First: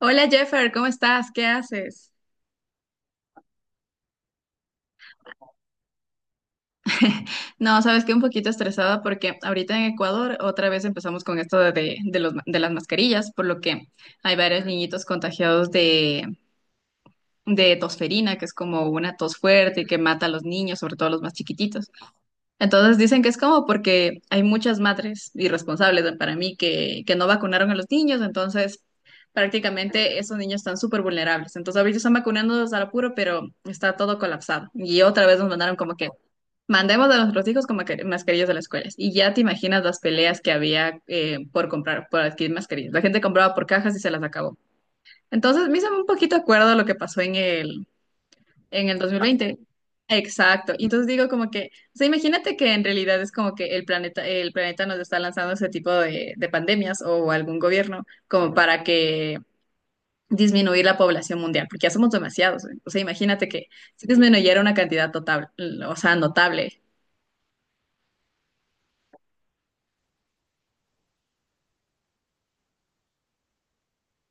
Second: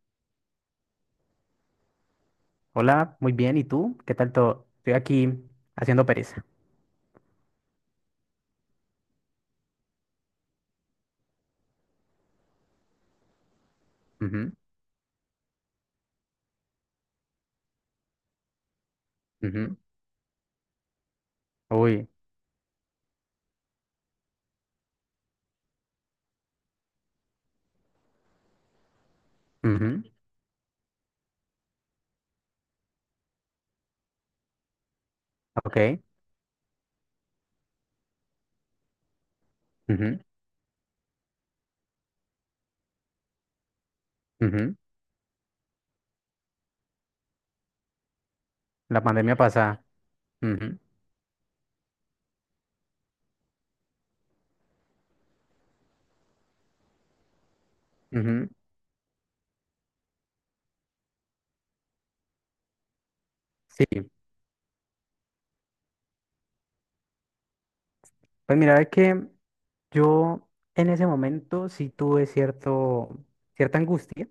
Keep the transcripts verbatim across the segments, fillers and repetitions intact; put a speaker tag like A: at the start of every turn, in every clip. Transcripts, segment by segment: A: Hola Jeffer, ¿cómo estás? ¿Qué haces?
B: Hola, muy bien. ¿Y tú? ¿Qué tal todo? Estoy aquí haciendo pereza.
A: No, sabes que un poquito estresada porque ahorita en Ecuador otra vez empezamos con esto de, de los, de las mascarillas, por lo que hay
B: Ujú,
A: varios niñitos contagiados de, de tosferina, que es como una tos
B: ujú.
A: fuerte y que mata a los niños, sobre todo a los más chiquititos.
B: Uy,
A: Entonces dicen que es como porque hay muchas madres irresponsables para mí que, que no vacunaron a los niños, entonces
B: ujú,
A: prácticamente esos niños están súper vulnerables. Entonces ahorita están vacunándolos al apuro, pero está todo colapsado. Y otra vez nos mandaron como
B: ok.
A: que mandemos a nuestros hijos con maca- mascarillas a las escuelas. Y ya te imaginas las
B: Ujú,
A: peleas que había eh, por comprar, por adquirir mascarillas. La gente compraba por cajas y se las acabó.
B: ujú.
A: Entonces, me hizo un poquito acuerdo a lo que pasó en el, en el
B: La pandemia
A: dos mil veinte.
B: pasa.
A: Exacto. Y entonces digo como que, o sea, imagínate que en realidad es como que el planeta, el planeta nos está lanzando ese tipo de, de pandemias o algún gobierno
B: Ujú, ujú.
A: como para que disminuir la población mundial, porque ya somos demasiados. ¿Eh? O sea, imagínate que
B: Sí,
A: si disminuyera una cantidad total, o sea, notable.
B: pues mira, es que yo en ese momento sí tuve cierto, cierta angustia.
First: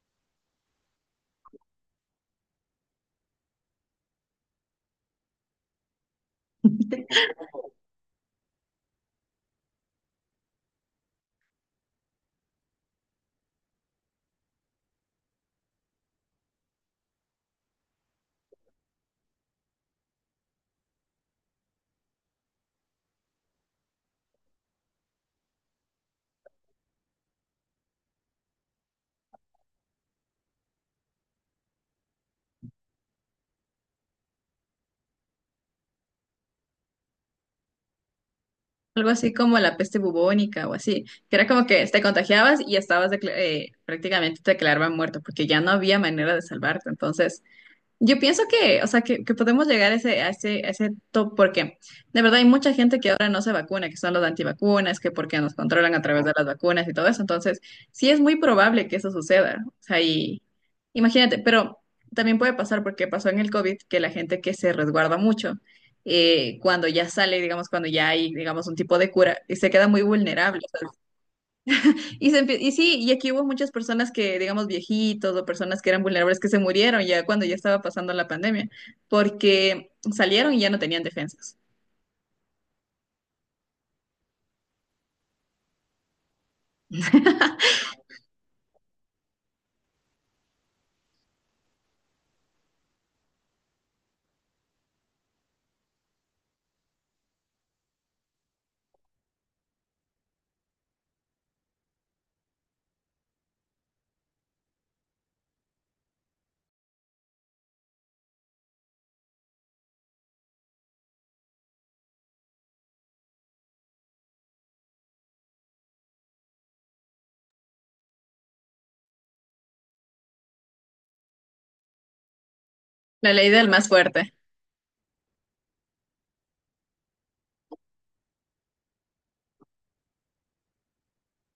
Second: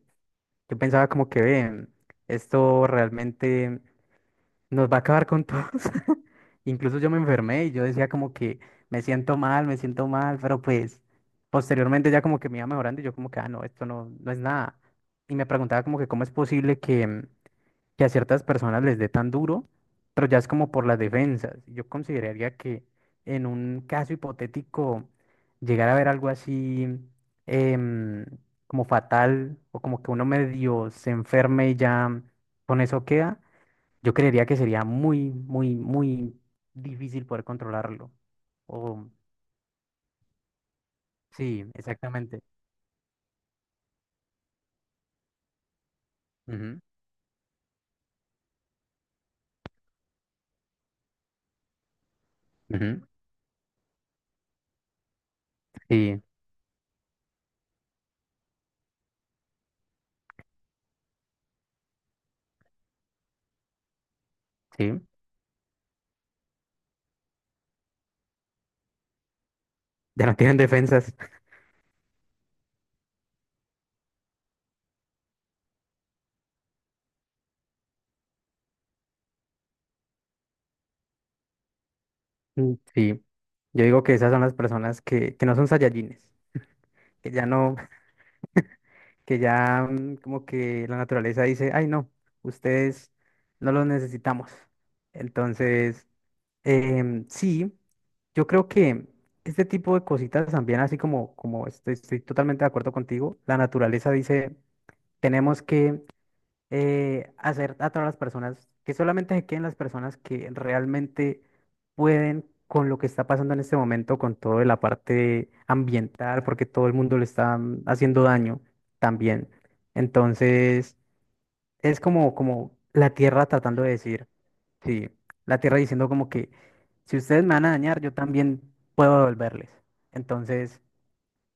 B: Yo pensaba como que, "Ven, esto realmente nos va a acabar con todos". Incluso yo me enfermé y yo decía como que me siento mal, me siento mal, pero pues posteriormente ya como que me iba mejorando y yo como que, ah, no, esto no, no es nada. Y me preguntaba como que cómo es posible que, que a ciertas personas les dé tan duro, pero ya es como por las defensas. Yo consideraría que en un caso hipotético llegar a ver algo así em, como fatal, o como que uno medio se enferme y ya con eso queda. Yo creería que sería muy, muy, muy difícil poder controlarlo. O,
A: Algo así como la peste bubónica o así, que era
B: sí,
A: como que te
B: exactamente.
A: contagiabas y estabas decla- eh, prácticamente te declaraban muerto porque ya no había manera de
B: Ujú,
A: salvarte. Entonces, yo pienso que, o sea, que, que podemos llegar a ese, a ese, a ese top porque de verdad hay mucha gente
B: ujú,
A: que ahora no se vacuna, que son los antivacunas, que porque nos controlan a
B: sí,
A: través de las vacunas y todo eso. Entonces, sí es muy probable que eso suceda. O sea, y imagínate, pero también puede pasar porque pasó en el COVID que la gente que se
B: sí.
A: resguarda mucho, eh, cuando ya sale, digamos, cuando ya hay, digamos, un tipo de cura, y se queda muy
B: Ya no tienen
A: vulnerable.
B: defensas.
A: Y, se empie- y sí, y aquí hubo muchas personas que, digamos, viejitos o personas que eran vulnerables que se murieron ya cuando ya estaba pasando la pandemia, porque salieron y ya no tenían defensas.
B: Mm, sí. Yo digo que esas son las personas que, que no son Saiyajines, que ya no. Que ya mm, como que la naturaleza dice, ay no, ustedes no los necesitamos. Entonces, Em, sí, yo creo que este tipo de cositas también, así como, como estoy, estoy totalmente de acuerdo contigo, la naturaleza dice, tenemos que eh, hacer a todas las personas, que solamente se queden las personas que realmente pueden con lo que está pasando en este momento, con toda la parte ambiental, porque todo el mundo le está mm, haciendo daño también. Entonces, es como, como la
A: La
B: tierra
A: ley del
B: tratando
A: más
B: de decir.
A: fuerte.
B: Sí, la tierra diciendo como que si ustedes me van a dañar, yo también puedo devolverles. Entonces,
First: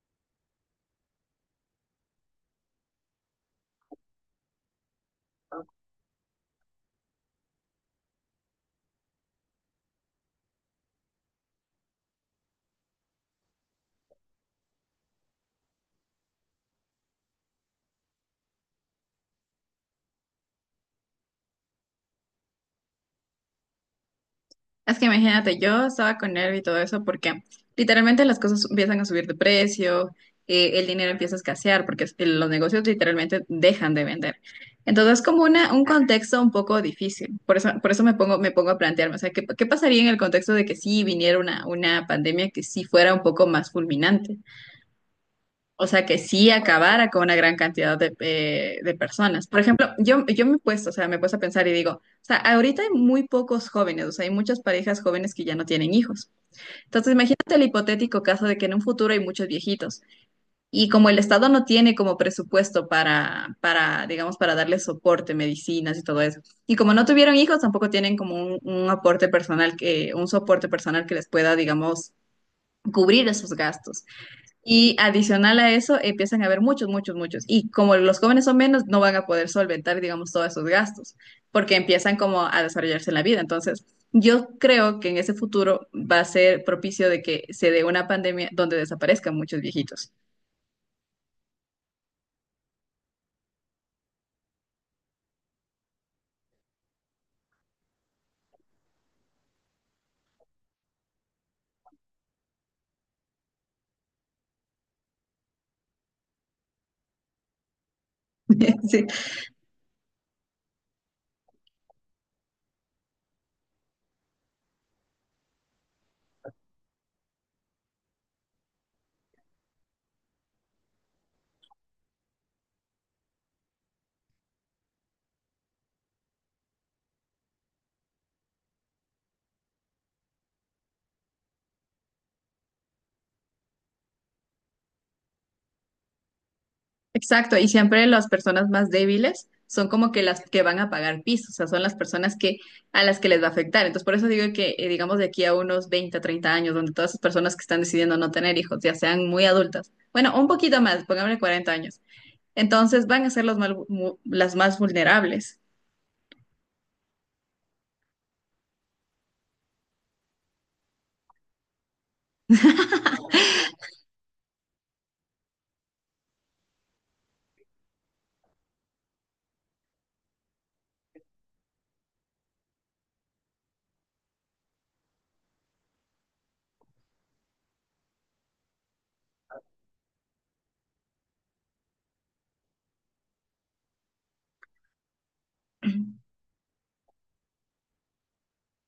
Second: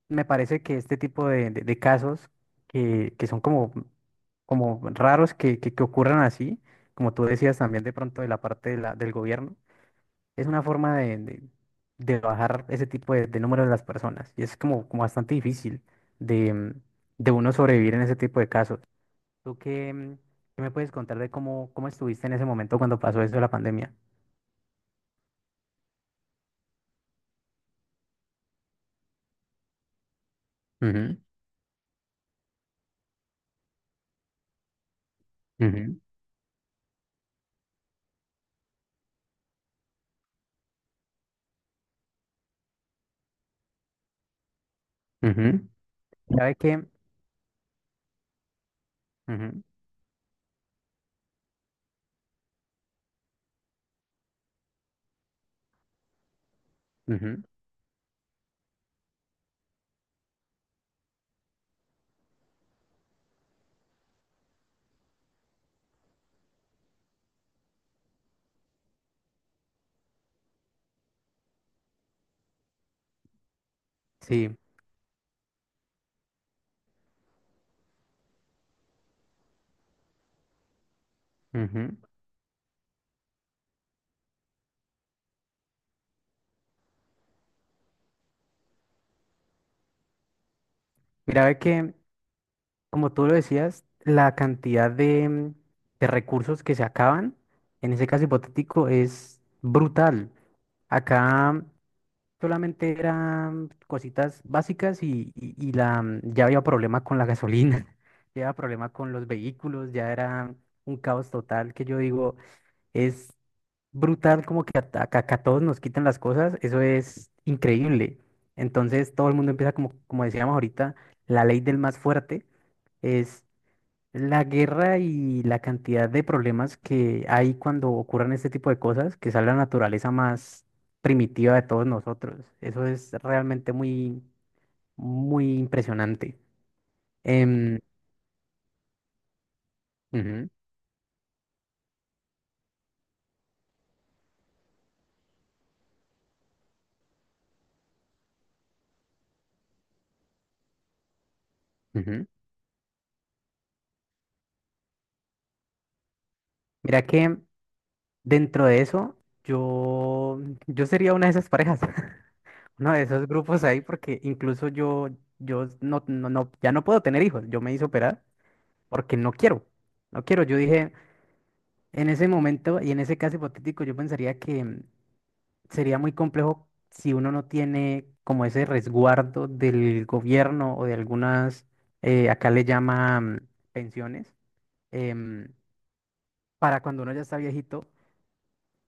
B: me parece que este tipo de, de- de casos que, que son como, como raros que, que, que ocurran así, como tú decías también de pronto de la parte de la- del gobierno, es una forma de, de- de bajar ese tipo de, de número de las personas. Y es como, como bastante difícil de, mm, de uno sobrevivir en ese tipo de casos. ¿Tú qué, mm, qué me puedes contar de cómo, cómo estuviste en ese momento cuando pasó eso de la pandemia?
A: Es que imagínate, yo estaba con nervio y todo eso porque literalmente las cosas empiezan a subir de precio, eh, el dinero
B: Ujú,
A: empieza a escasear porque es- los negocios literalmente dejan de vender. Entonces es como una, un
B: ujú,
A: contexto un poco difícil. Por eso, por eso me pongo, me pongo a plantearme, o sea, ¿qué, ¿qué pasaría en el contexto de que sí viniera una, una pandemia que sí fuera un poco más fulminante?
B: ujú.
A: O sea, que
B: Mira,
A: sí
B: ve que,
A: acabara con una gran cantidad de, eh, de personas. Por
B: ujú,
A: ejemplo, yo, yo me he puesto, o sea, me he puesto a pensar y digo, o sea, ahorita hay muy pocos jóvenes, o sea, hay muchas parejas jóvenes que ya no tienen hijos. Entonces,
B: ujú,
A: imagínate el hipotético caso de que en un futuro hay muchos viejitos y como el Estado no tiene como presupuesto para, para, digamos, para darle soporte, medicinas y todo eso, y como no tuvieron hijos, tampoco tienen como un, un aporte personal que, un soporte personal que les pueda, digamos, cubrir esos gastos.
B: sí,
A: Y adicional a eso, empiezan a haber muchos, muchos, muchos. Y como los jóvenes son menos, no van a poder solventar, digamos, todos esos gastos, porque
B: ujú.
A: empiezan como a desarrollarse en la vida. Entonces, yo creo que en ese futuro va a ser propicio de que se dé una pandemia donde desaparezcan muchos viejitos.
B: Mira, ve que, como tú lo decías, la cantidad de, mm, de recursos que se acaban, en ese caso hipotético, es brutal. Acá solamente eran cositas básicas y, y- y la, mm, ya había problema con la gasolina, ya había problema
A: Sí.
B: con los vehículos, ya era un caos total que yo digo, es brutal, como que a, a- que a todos nos quitan las cosas, eso es increíble. Entonces todo el mundo empieza como, como decíamos ahorita, la ley del más fuerte es la guerra, y la cantidad de problemas que hay cuando ocurren este tipo de cosas, que sale la naturaleza más primitiva de todos nosotros. Eso es realmente muy, muy impresionante.
A: Exacto, y
B: Em,
A: siempre las personas más débiles son como que las
B: ujú,
A: que van a pagar piso, o sea, son las personas que a las que les va a afectar. Entonces, por eso digo que, eh, digamos, de aquí a unos veinte, treinta años, donde todas esas personas que están decidiendo no tener hijos, ya sean muy adultas, bueno, un poquito más, pongámosle cuarenta años,
B: ujú.
A: entonces van a ser los mal- mu- las más vulnerables.
B: Mira que dentro de eso, yo, yo sería una de esas parejas. Uno de esos grupos ahí porque incluso yo, yo no, no, no, ya no puedo tener hijos. Yo me hice operar porque no quiero. No quiero. Yo dije, en ese momento y en ese caso hipotético, yo pensaría que mm, sería muy complejo si uno no tiene como ese resguardo del gobierno o de algunas, eh, acá le llaman pensiones, em, para cuando uno ya está viejito.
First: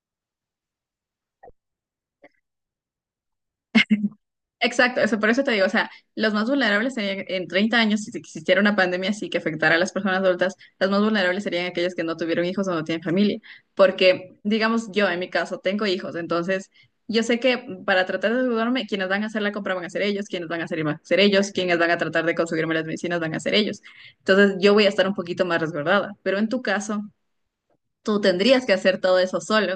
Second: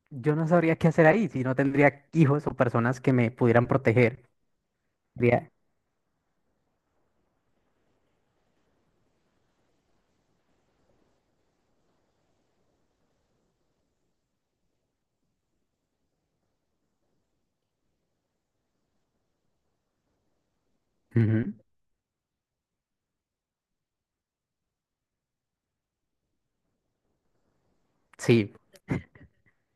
B: Yo no sabría qué hacer ahí si no tendría hijos o personas que me pudieran proteger.
A: Exacto, eso, por eso
B: Diría,
A: te digo, o sea, los más vulnerables serían en treinta años, si existiera una pandemia así que afectara a las personas adultas, los más vulnerables serían aquellos que no tuvieron hijos o no tienen familia, porque, digamos, yo en mi caso tengo hijos, entonces yo sé que para tratar de ayudarme, quienes van a hacer la compra van a ser ellos, quienes van a hacer van a ser ellos,
B: "Ujú,
A: quienes van a tratar de conseguirme las medicinas van a ser ellos. Entonces yo voy a estar un poquito más resguardada, pero en tu caso, tú
B: sí.
A: tendrías que hacer todo eso solo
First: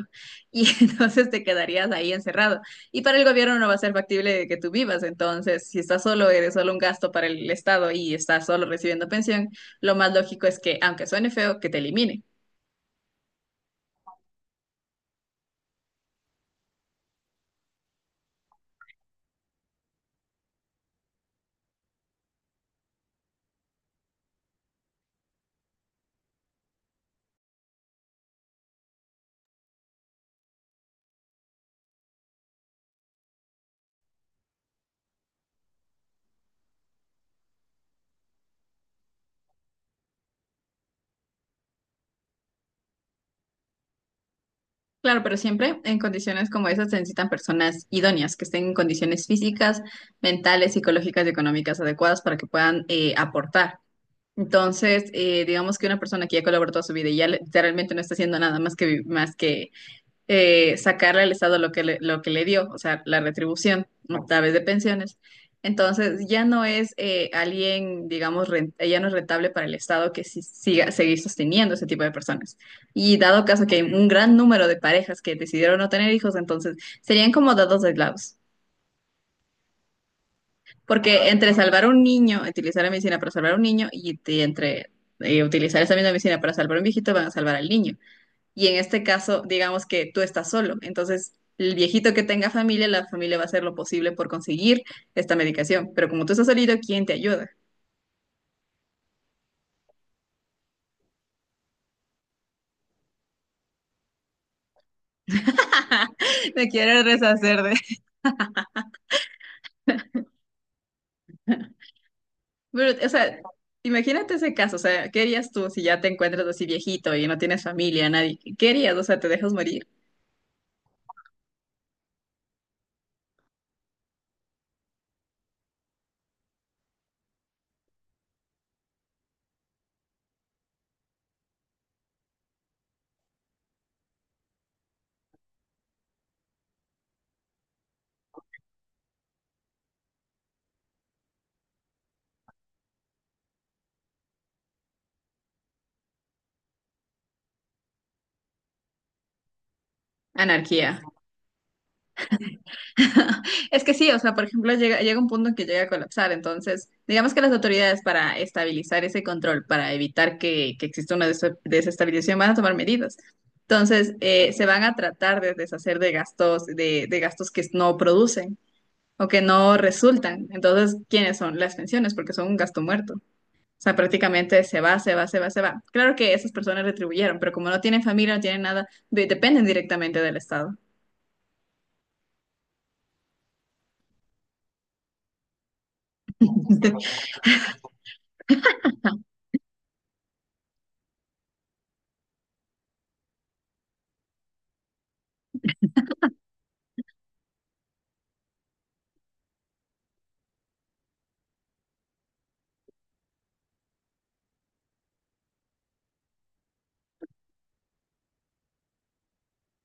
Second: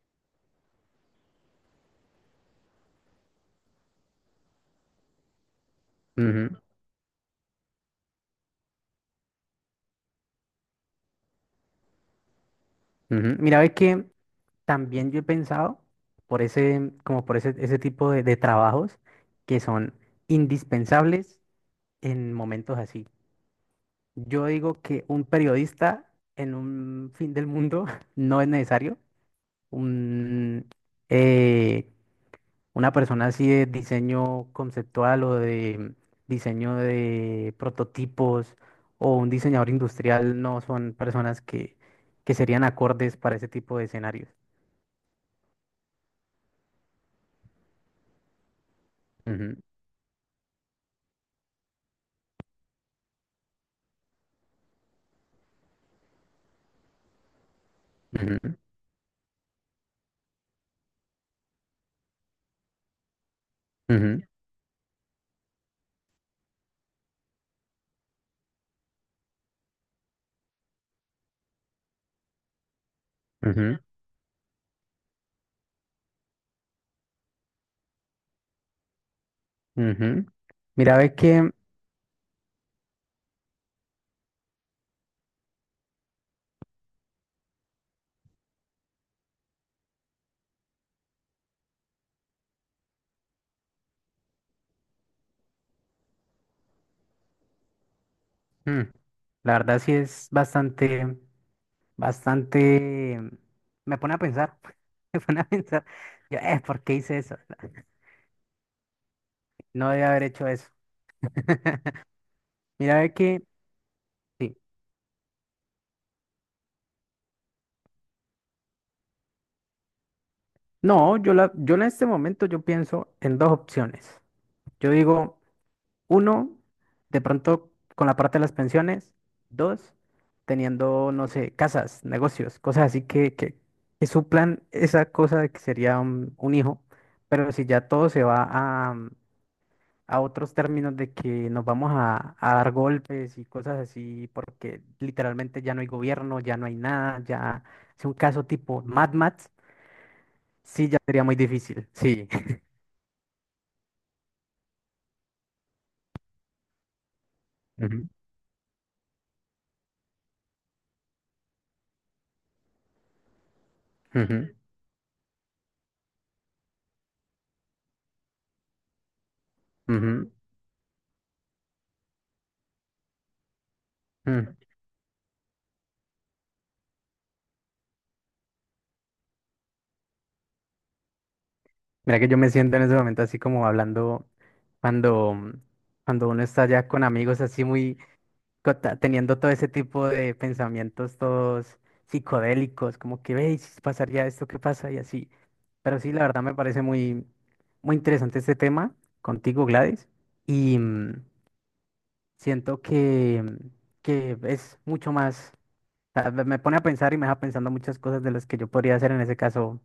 A: y entonces te quedarías ahí encerrado. Y para el gobierno no va a ser factible que tú vivas, entonces si estás solo, eres
B: Ujú".
A: solo un gasto para el Estado y estás solo recibiendo pensión, lo más lógico es que, aunque suene feo, que te elimine.
B: Ujú. Mira, ves que también yo he pensado por ese, como por ese, ese tipo de, de trabajos que son indispensables en momentos así. Yo digo que un periodista en un fin del mundo no es necesario. Un, eh, una persona así de diseño conceptual o de diseño de prototipos, o un diseñador industrial, no son personas que, que serían acordes para ese tipo de escenarios.
A: Claro, pero siempre en condiciones como esas se necesitan personas idóneas, que estén en condiciones
B: Ujú.
A: físicas, mentales, psicológicas y económicas adecuadas para que puedan eh, aportar. Entonces, eh, digamos que una persona que ya colaboró toda su vida y ya le- literalmente no está haciendo
B: Ujú,
A: nada más que, vi- más que eh, sacarle al Estado lo que le, lo que le dio, o sea, la retribución ¿no?
B: ujú,
A: A través de pensiones. Entonces, ya no es eh, alguien, digamos, ren- ya no es rentable para el Estado que si- siga seguir sosteniendo ese tipo de personas. Y dado caso que
B: ujú,
A: hay un gran número de parejas que decidieron no tener hijos, entonces serían como dados aislados.
B: ujú. Mira, ve
A: Porque
B: que
A: entre salvar a un niño, utilizar la medicina para salvar a un niño y, y entre eh, utilizar esa misma medicina para salvar a un viejito, van a salvar al niño. Y en este caso, digamos que tú estás solo. Entonces, el viejito que tenga familia, la familia va a hacer lo posible por conseguir esta medicación. Pero como tú estás solito, ¿quién te ayuda?
B: mm, la verdad sí es bastante, bastante, me pone a pensar. Me pone a pensar, yo, eh,
A: Me
B: ¿por qué
A: quiero
B: hice eso?
A: deshacer de...
B: No debía haber hecho eso. Mira,
A: Pero, o
B: ve
A: sea,
B: que,
A: imagínate ese
B: sí.
A: caso. O sea, ¿qué harías tú si ya te encuentras así viejito y no tienes familia, nadie? ¿Qué harías? O sea, ¿te dejas morir?
B: No, yo la, yo en este momento yo pienso en dos opciones. Yo digo, uno, de pronto con la parte de las pensiones. Dos, teniendo, no sé, casas, negocios, cosas así que, que, que suplan esa cosa de que sería un, un hijo. Pero si ya todo se va a, mm, a otros términos de que nos vamos a, a dar golpes y cosas así, porque literalmente ya no hay gobierno, ya no hay nada, ya es un caso tipo Mad Max, sí ya
A: Anarquía.
B: sería muy difícil. Sí.
A: Es que sí, o sea, por ejemplo, llega, llega un punto en que llega a colapsar, entonces, digamos que las autoridades
B: Ujú,
A: para estabilizar ese control, para evitar que, que exista una des- desestabilización, van a tomar medidas. Entonces,
B: ujú,
A: eh, se van a tratar de deshacer de gastos, de, de gastos que no producen o que no
B: ujú,
A: resultan. Entonces, ¿quiénes son? Las pensiones, porque son un gasto muerto. O sea,
B: ujú.
A: prácticamente se va, se va, se va, se va. Claro que esas personas retribuyeron, pero como no tienen familia, no tienen nada, de- dependen directamente del Estado.
B: Mira que yo me siento en ese momento así como hablando cuando, cuando uno está ya con amigos así muy cota- teniendo todo ese tipo de pensamientos todos psicodélicos, como que veis, si pasaría esto, ¿qué pasa? Y así. Pero sí, la verdad me parece muy, muy interesante este tema contigo, Gladys. Y mm, siento que, mm, que es mucho más, o sea, me me pone a pensar y me deja pensando muchas cosas de las que yo podría hacer en ese caso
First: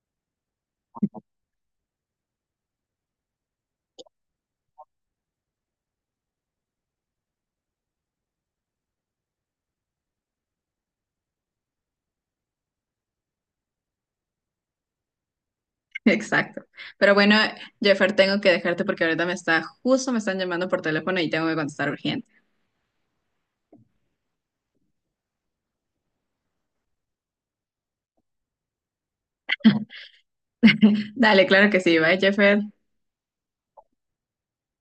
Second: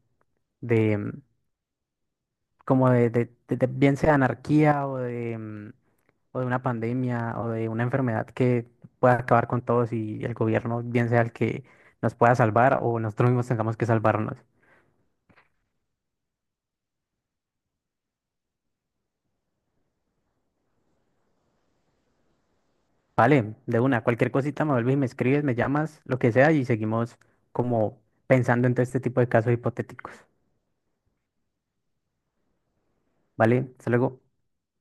B: como de, de- de- de- bien sea anarquía, o de, mm, o de una pandemia, o de una enfermedad que pueda acabar con todos, y el gobierno bien sea el que nos pueda salvar, o nosotros mismos tengamos que salvarnos.
A: Exacto. Pero bueno, Jeffer, tengo que dejarte porque ahorita me está, justo me están llamando por teléfono y tengo que contestar urgente.
B: Vale, de una, cualquier cosita me vuelves y me escribes, me llamas, lo que sea, y seguimos como pensando en todo este tipo de casos hipotéticos.
A: Dale, claro que sí. Bye, Jeffer.
B: Vale, hasta luego.